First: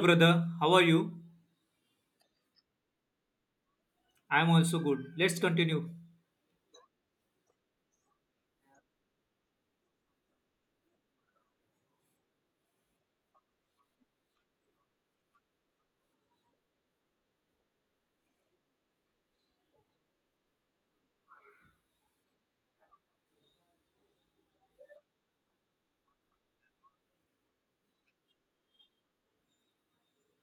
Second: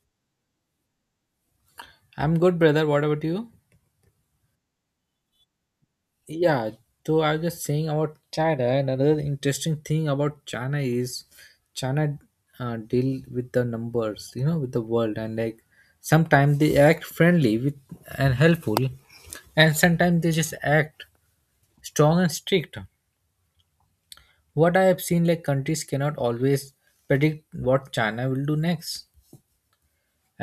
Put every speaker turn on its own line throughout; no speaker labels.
Brother. How are you?
I'm good, brother. What about you?
I'm also good. Let's continue.
Yeah, so I was just saying about China. And another interesting thing about China is China deal with the numbers, with the world, and like sometimes they act friendly with and helpful, and sometimes they just act strong and strict. What I have seen, like countries cannot always predict what China will do next.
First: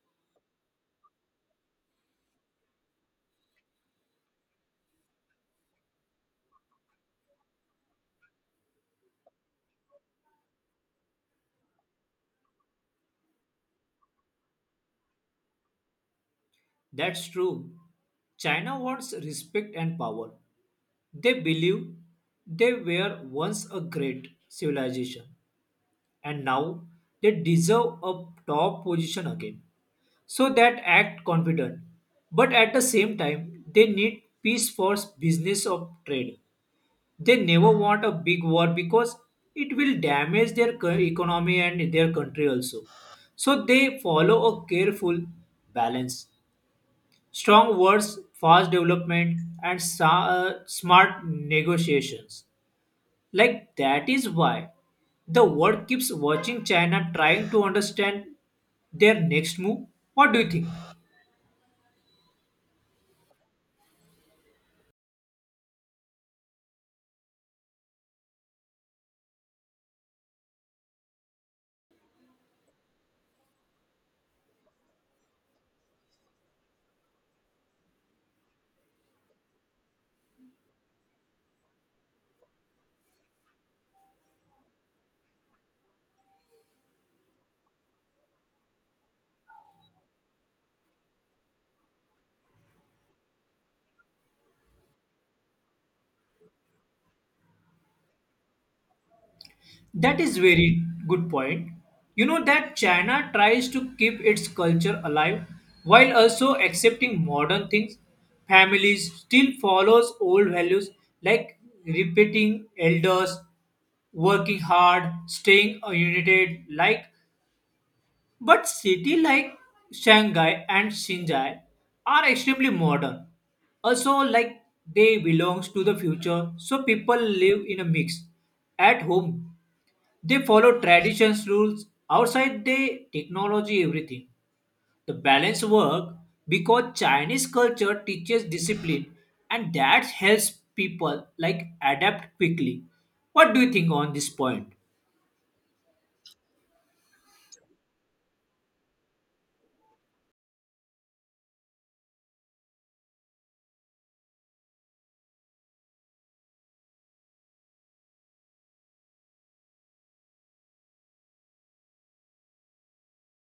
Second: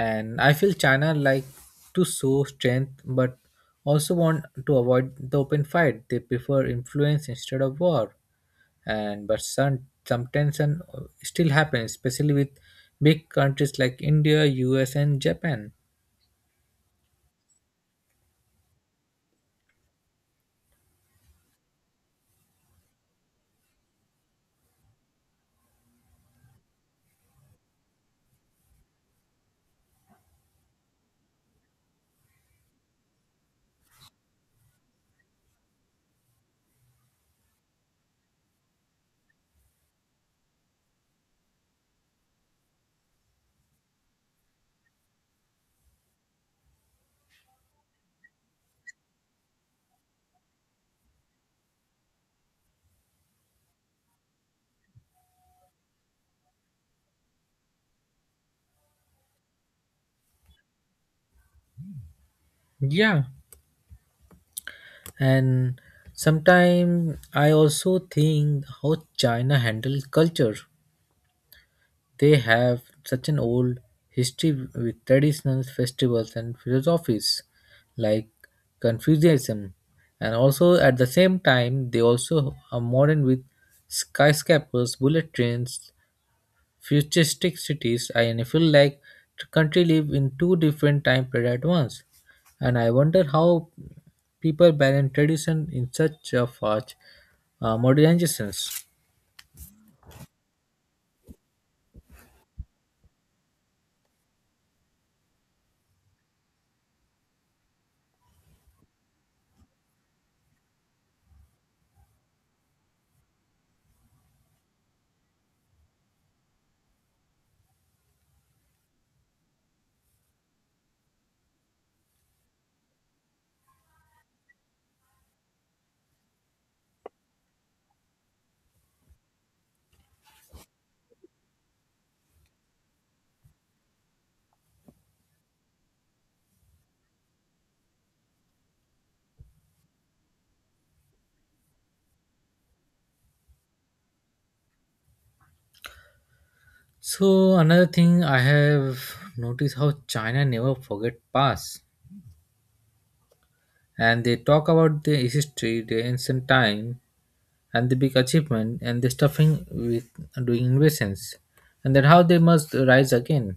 And I feel China like to show strength, but also want to avoid the open fight. They prefer influence instead of war. And but some, some tension still happens, especially with big countries like India, US, and Japan.
That's true. China wants respect and power. They believe they were once a great civilization and now they deserve a top position again. So that act confident. But at the same time, they need peace for business of trade. They never want a big war because it will damage their economy and their country also. So they follow a careful balance, strong words, fast development, and smart negotiations. Like, that is why the world keeps watching china, trying to understand their next move. What do you think?
Yeah, and sometimes I also think how China handles culture. They have such an old history with traditional festivals and philosophies like Confucianism, and also at the same time, they also are modern with skyscrapers, bullet trains, futuristic cities. And I feel like the country live in two different time period at once, and I wonder how people balance tradition in such a fast modernizations.
That is very good point. You know that China tries to keep its culture alive while also accepting modern things. Families still follows old values, like repeating elders, working hard, staying united, like, but cities like Shanghai and Xinjiang are extremely modern. Also, like, they belongs to the future, so people live in a mix. At home they follow traditions rules, outside the technology everything. The balance work because Chinese culture teaches discipline, and that helps people like adapt quickly. What do you think on this point?
So another thing I have noticed how China never forget past, and they talk about their history, their ancient time, and the big achievement, and the stuffing with doing invasions, and then how they must rise again.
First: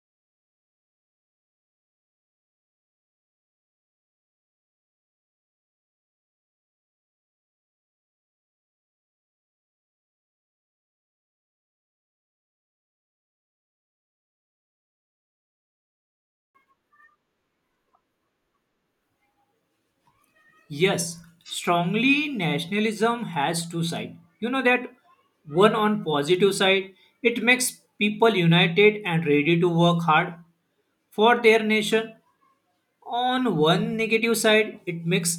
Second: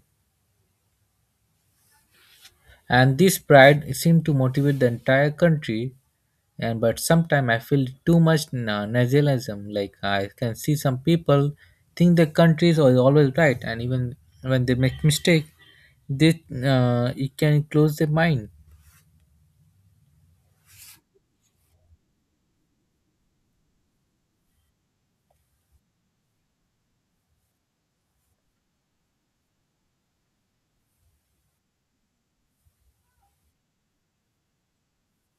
And this pride seemed to motivate the entire country. And but sometimes I feel too much nationalism. Like I can see some people think the country is always right, and even when they make mistake, they it can close their mind.
Yes, strongly nationalism has two sides. You know that, one on positive side, it makes people united and ready to work hard for their nation. On one negative side, it makes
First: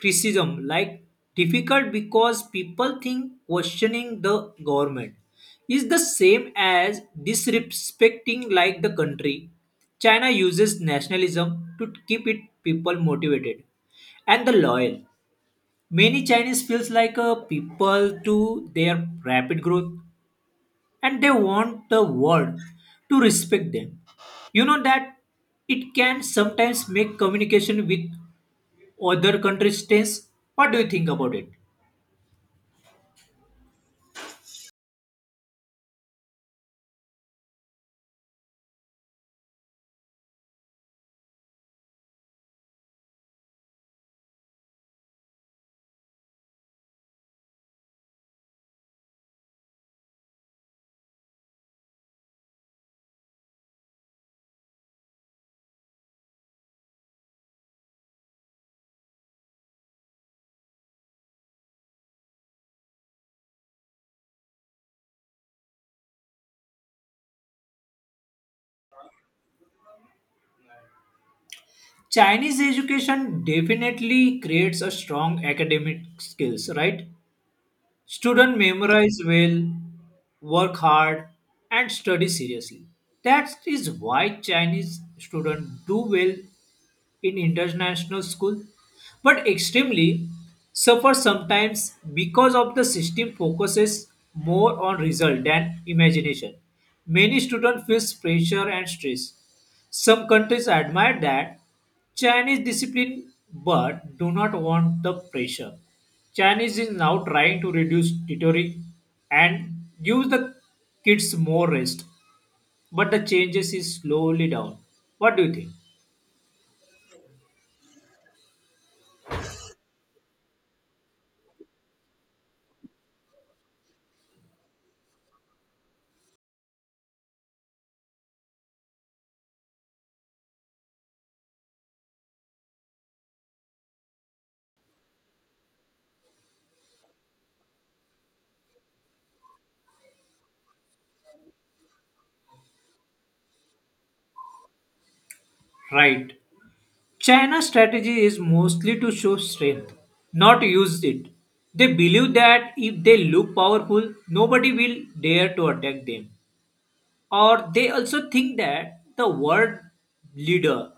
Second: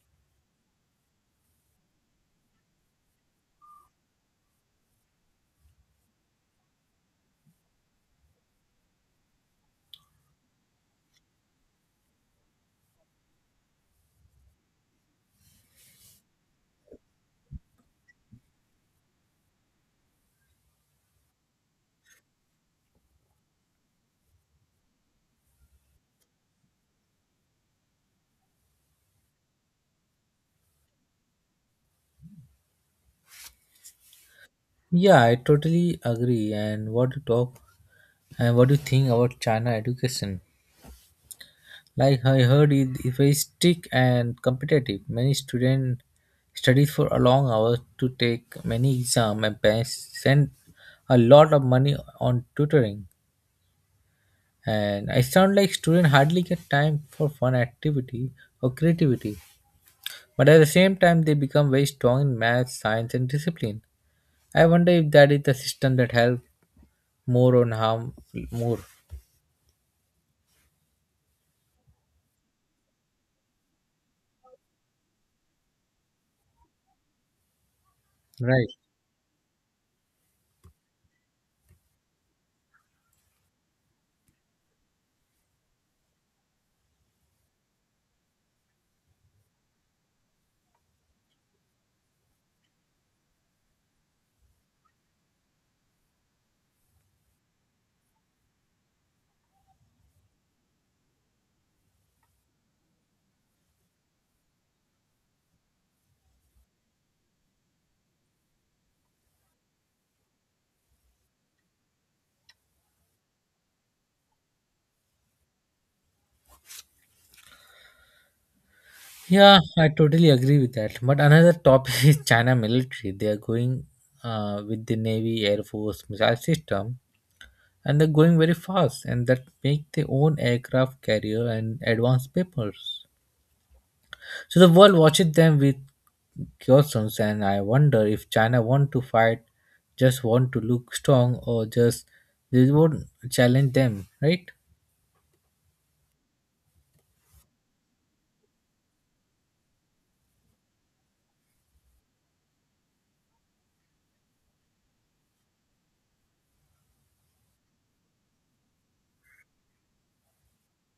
criticism like difficult because people think questioning the government is the same as disrespecting like the country. China uses nationalism to keep its people motivated and the loyal. Many Chinese feels like a people to their rapid growth, and they want the world to respect them. You know that it can sometimes make communication with other countries test. What do you think about it?
Yeah, I totally agree. And what to talk? And what do you think about China education? Like I heard, it is very strict and competitive. Many students study for a long hours to take many exams, and parents spend a lot of money on tutoring. And I sound like students hardly get time for fun activity or creativity. But at the same time, they become very strong in math, science, and discipline. I wonder if that is the system that helps more or harm more.
Chinese education definitely creates a strong academic skills, right? Students
Right.
memorize well, work hard, and study seriously. That is why Chinese students do well in international school, but extremely suffer sometimes because of the system focuses more on result than imagination. Many students feels pressure and stress. Some countries admire that Chinese discipline but do not want the pressure. Chinese is now trying to reduce tutoring and give the kids more rest, but the changes is slowly down. What do you think?
Yeah, I totally agree with that. But another topic is China military. They are going with the Navy, Air Force, missile system, and they're going very fast, and that make their own aircraft carrier and advanced papers. So the world watches them with questions, and I wonder if China want to fight, just want to look strong, or just they won't challenge them, right?
Right. China's strategy is mostly to show strength, not use it. They believe that if they look powerful, nobody will dare to attack them. Or they also think that the world leader,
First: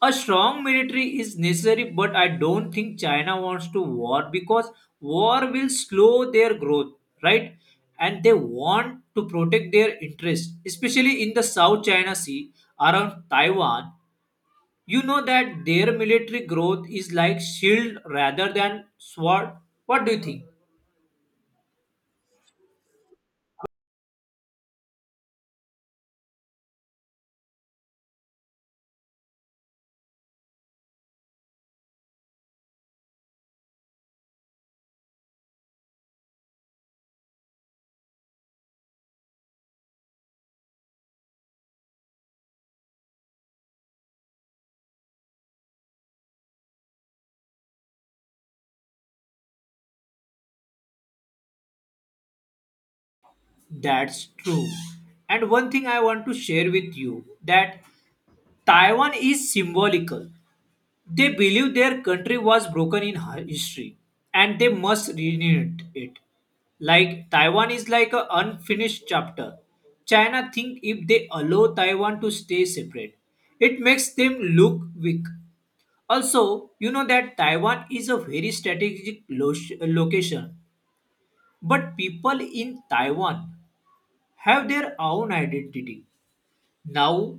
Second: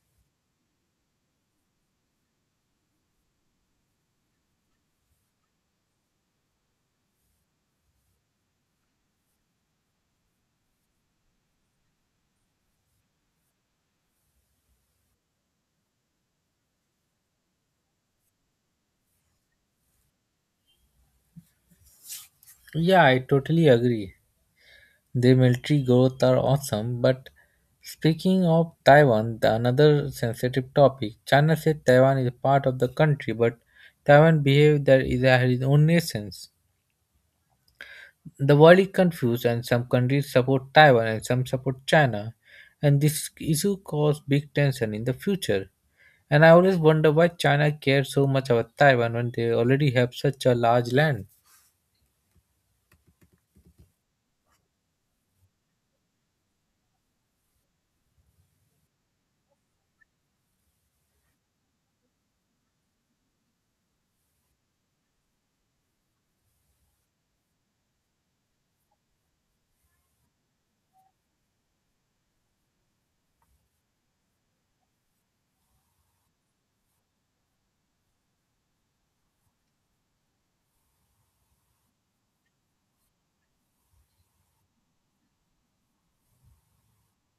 a strong military is necessary, but I don't think China wants to war because war will slow their growth, right? And they want to protect their interests, especially in the South China Sea around Taiwan. You know that their military growth is like shield rather than sword. What do you think?
Yeah, I totally agree. Their military growth are awesome, but speaking of Taiwan, the another sensitive topic, China says Taiwan is part of the country, but Taiwan behaves that it has its own nations. The world is confused, and some countries support Taiwan and some support China, and this issue cause big tension in the future. And I always wonder why China cares so much about Taiwan when they already have such a large land.
That's true. And one thing I want to share with you that Taiwan is symbolical. They believe their country was broken in history and they must renew it. Like, Taiwan is like an unfinished chapter. China think if they allow Taiwan to stay separate, it makes them look weak. Also, you know that Taiwan is a very strategic location, but people in Taiwan have their own identity. Now,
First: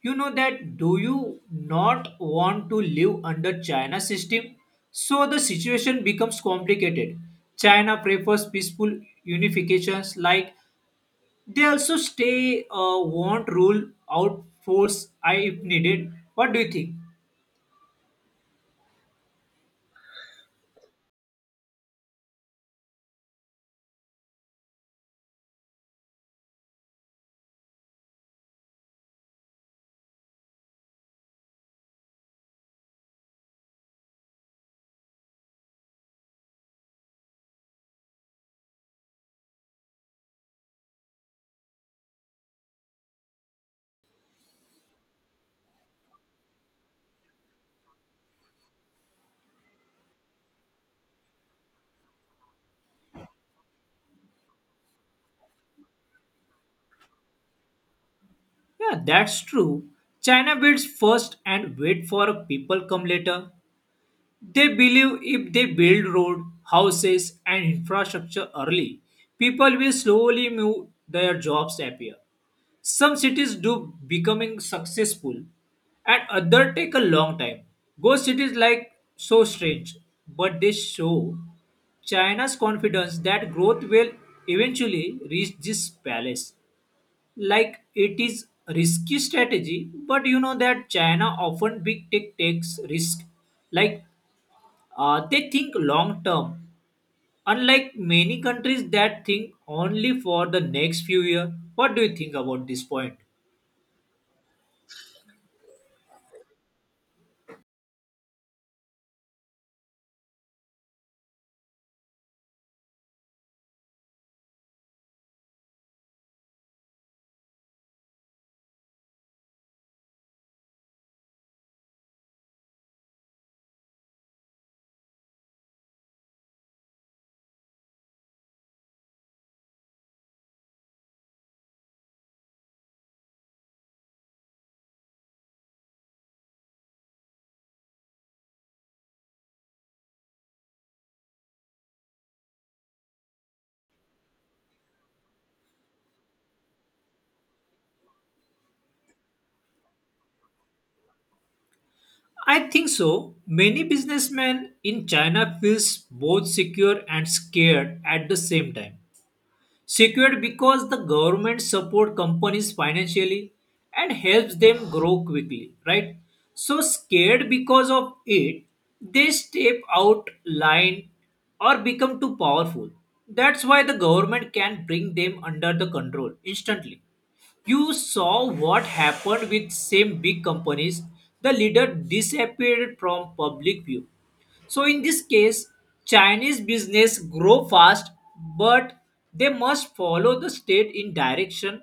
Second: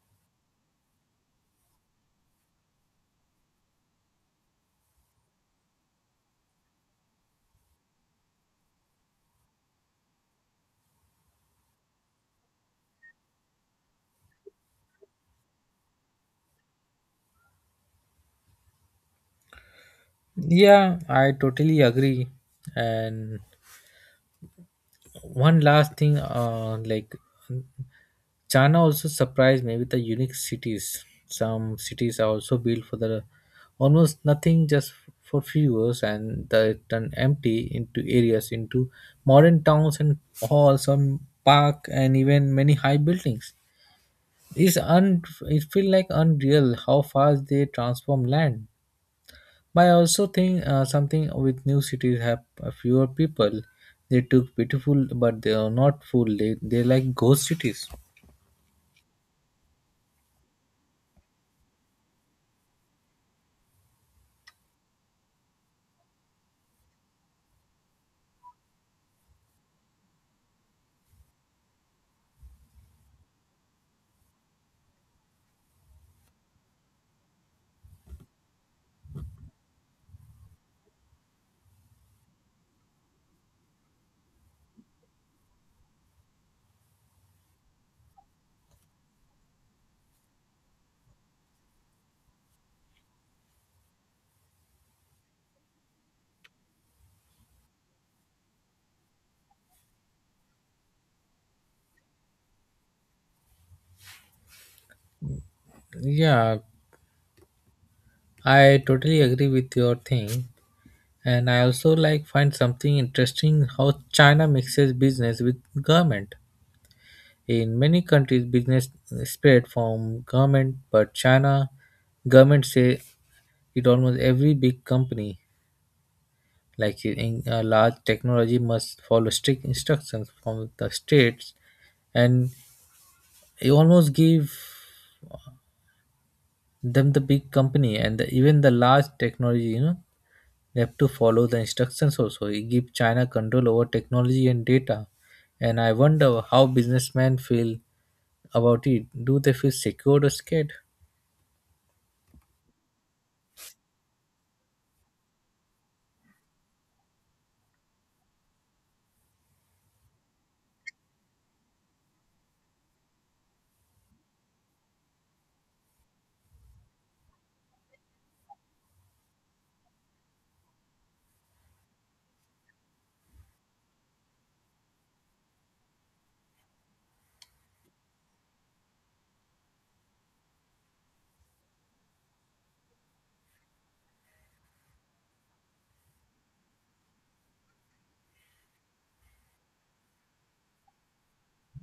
you know that, do you not want to live under China system? So the situation becomes complicated. China prefers peaceful unifications, like they also stay want rule out force I if needed. What do you think?
Yeah, I totally agree. And one last thing, like China also surprised me with the unique cities. Some cities are also built for the almost nothing, just for viewers, and they turn empty into areas into modern towns and halls and park and even many high buildings. It feel like unreal how fast they transform land, but I also think something with new cities have fewer people. They took beautiful, but they are not full. They like ghost cities.
Yeah, that's true. China builds first and wait for people come later. They believe if they build road, houses and infrastructure early, people will slowly move their jobs appear. Some cities do becoming successful and other take a long time. Ghost cities like so strange, but they show China's confidence that growth will eventually reach this palace. Like, it is risky strategy, but you know that china often big tech takes risk. Like, they think long term, unlike many countries that think only for the next few year. What do you think about this point?
Yeah, I totally agree with your thing, and I also like find something interesting how China mixes business with government. In many countries, business spread from government, but China government say it almost every big company. Like in a large technology must follow strict instructions from the states, and you almost give them the big company and even the large technology. You know, they have to follow the instructions also. You give China control over technology and data, and I wonder how businessmen feel about it. Do they feel secured or scared?
I think so many businessmen in china feels both secure and scared at the same time. Secured because the government support companies financially and helps them grow quickly, right? So scared because of it they step out line or become too powerful. That's why the government can bring them under the control instantly. You saw what happened with same big companies, the leader disappeared from public view. So in this case, Chinese business grow fast, but they must follow the state in direction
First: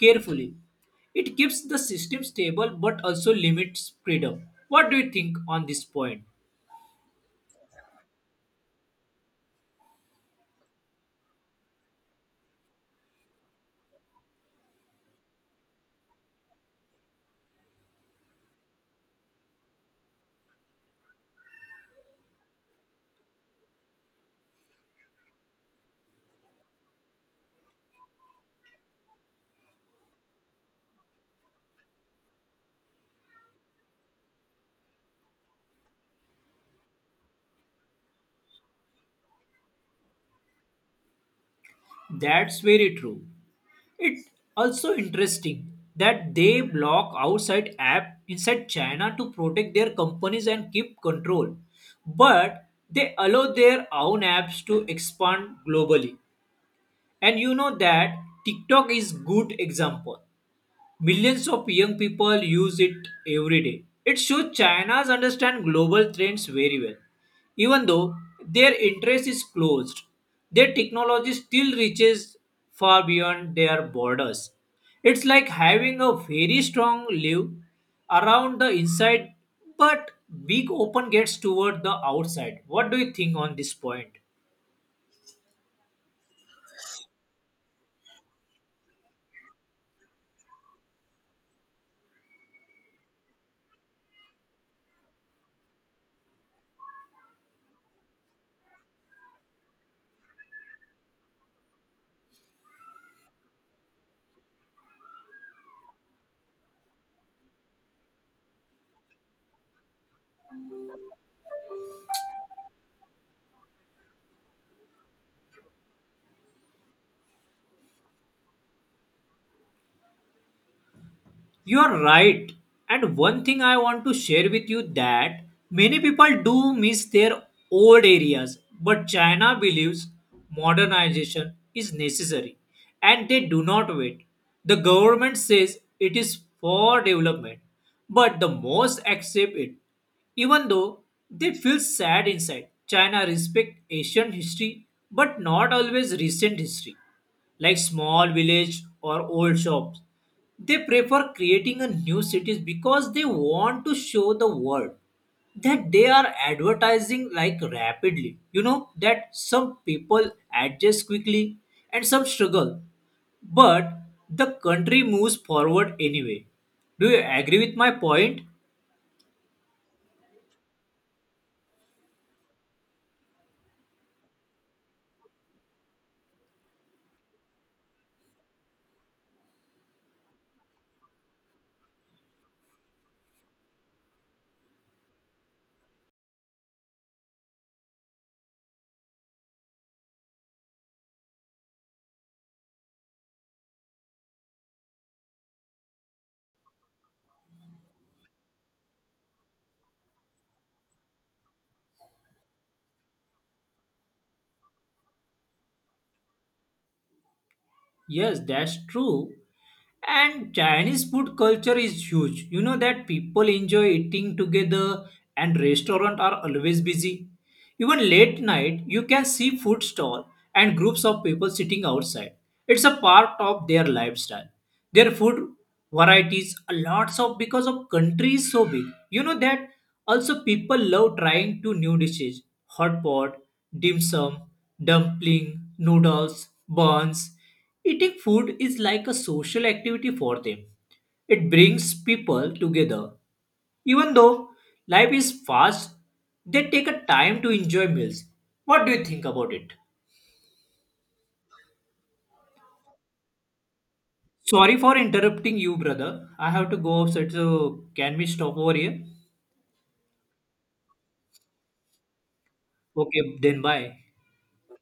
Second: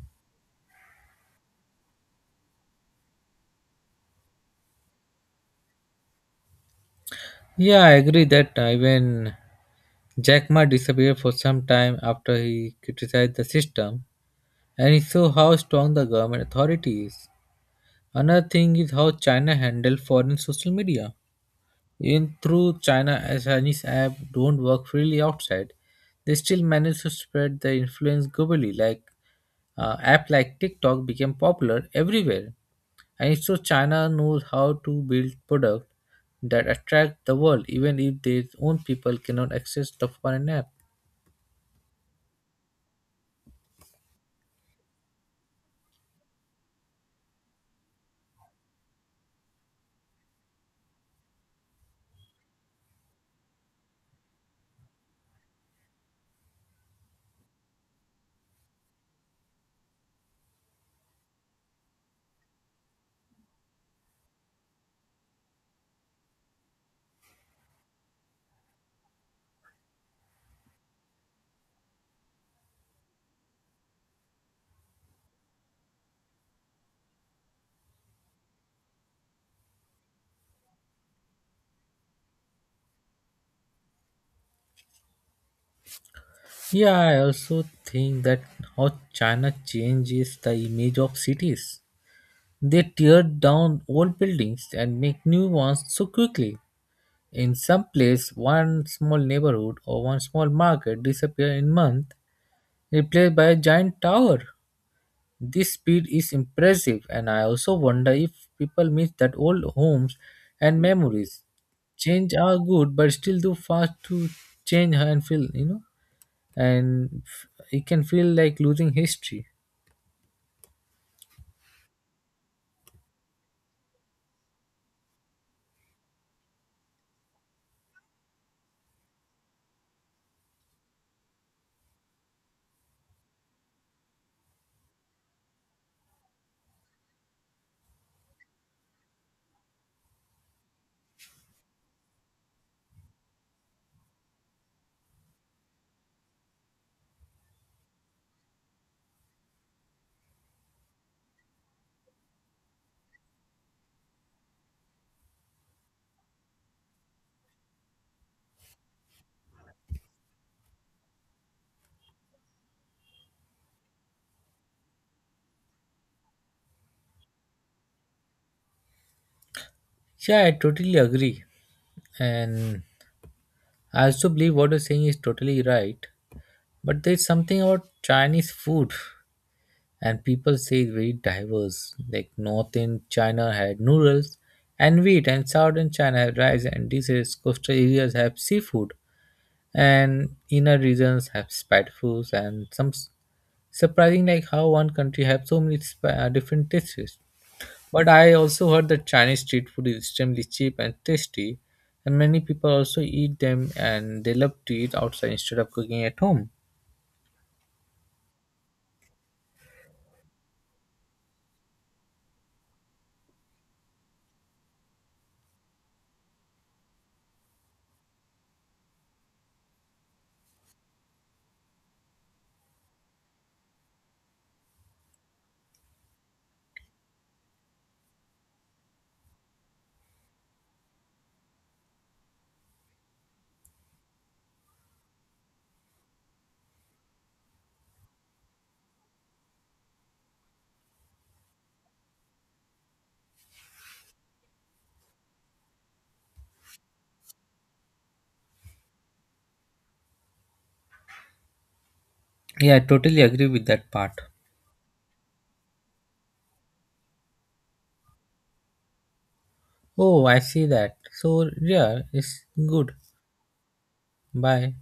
carefully. It keeps the system stable but also limits freedom. What do you think on this point?
Yeah, I agree that even Jack Ma disappeared for some time after he criticized the system, and it shows how strong the government authority is. Another thing is how China handles foreign social media. Even through China, as Chinese app don't work freely outside, they still manage to spread their influence globally. Like app like TikTok became popular everywhere, and it shows China knows how to build product that attract the world, even if their own people cannot access the foreign app.
That's very true. It's also interesting that they block outside app inside China to protect their companies and keep control. But they allow their own apps to expand globally. And you know that TikTok is good example. Millions of young people use it every day. It shows China's understand global trends very well. Even though their interest is closed, their technology still reaches far beyond their borders. It's like having a very strong live around the inside, but big open gates toward the outside. What do you think on this point?
Yeah, I also think that how China changes the image of cities. They tear down old buildings and make new ones so quickly. In some place, one small neighborhood or one small market disappear in month, replaced by a giant tower. This speed is impressive, and I also wonder if people miss that old homes and memories. Change are good, but still too fast to change and feel, and it can feel like losing history.
You are right. And one thing I want to share with you that many people do miss their old areas, but China believes modernization is necessary and they do not wait. The government says it is for development, but the most accept it. Even though they feel sad inside, China respect ancient history but not always recent history like small village or old shops. They prefer creating a new cities because they want to show the world that they are advertising like rapidly. You know that some people adjust quickly and some struggle, but the country moves forward anyway. Do you agree with my point?
Yeah, I totally agree. And I also believe what you're saying is totally right, but there's something about Chinese food, and people say it's very diverse. Like North in China had noodles and wheat, and Southern China had rice and dishes. Coastal areas have seafood, and inner regions have spice foods. And surprising, like how one country have so many different tastes. But I also heard that Chinese street food is extremely cheap and tasty, and many people also eat them and they love to eat outside instead of cooking at home.
Yes, that's true. And Chinese food culture is huge. You know that people enjoy eating together and restaurants are always busy. Even late night, you can see food stall and groups of people sitting outside. It's a part of their lifestyle. Their food varieties are lots of because of country is so big. You know that also people love trying two new dishes, hot pot, dim sum, dumpling, noodles, buns. Eating food is like a social activity for them. It brings people together. Even though life is fast, they take a time to enjoy meals. What do you think about it?
Yeah, I totally agree with that part.
Sorry for interrupting you, brother. I have to go outside, so can we stop over here?
Oh, I see that. So, yeah, it's good.
Okay, then bye.
Bye.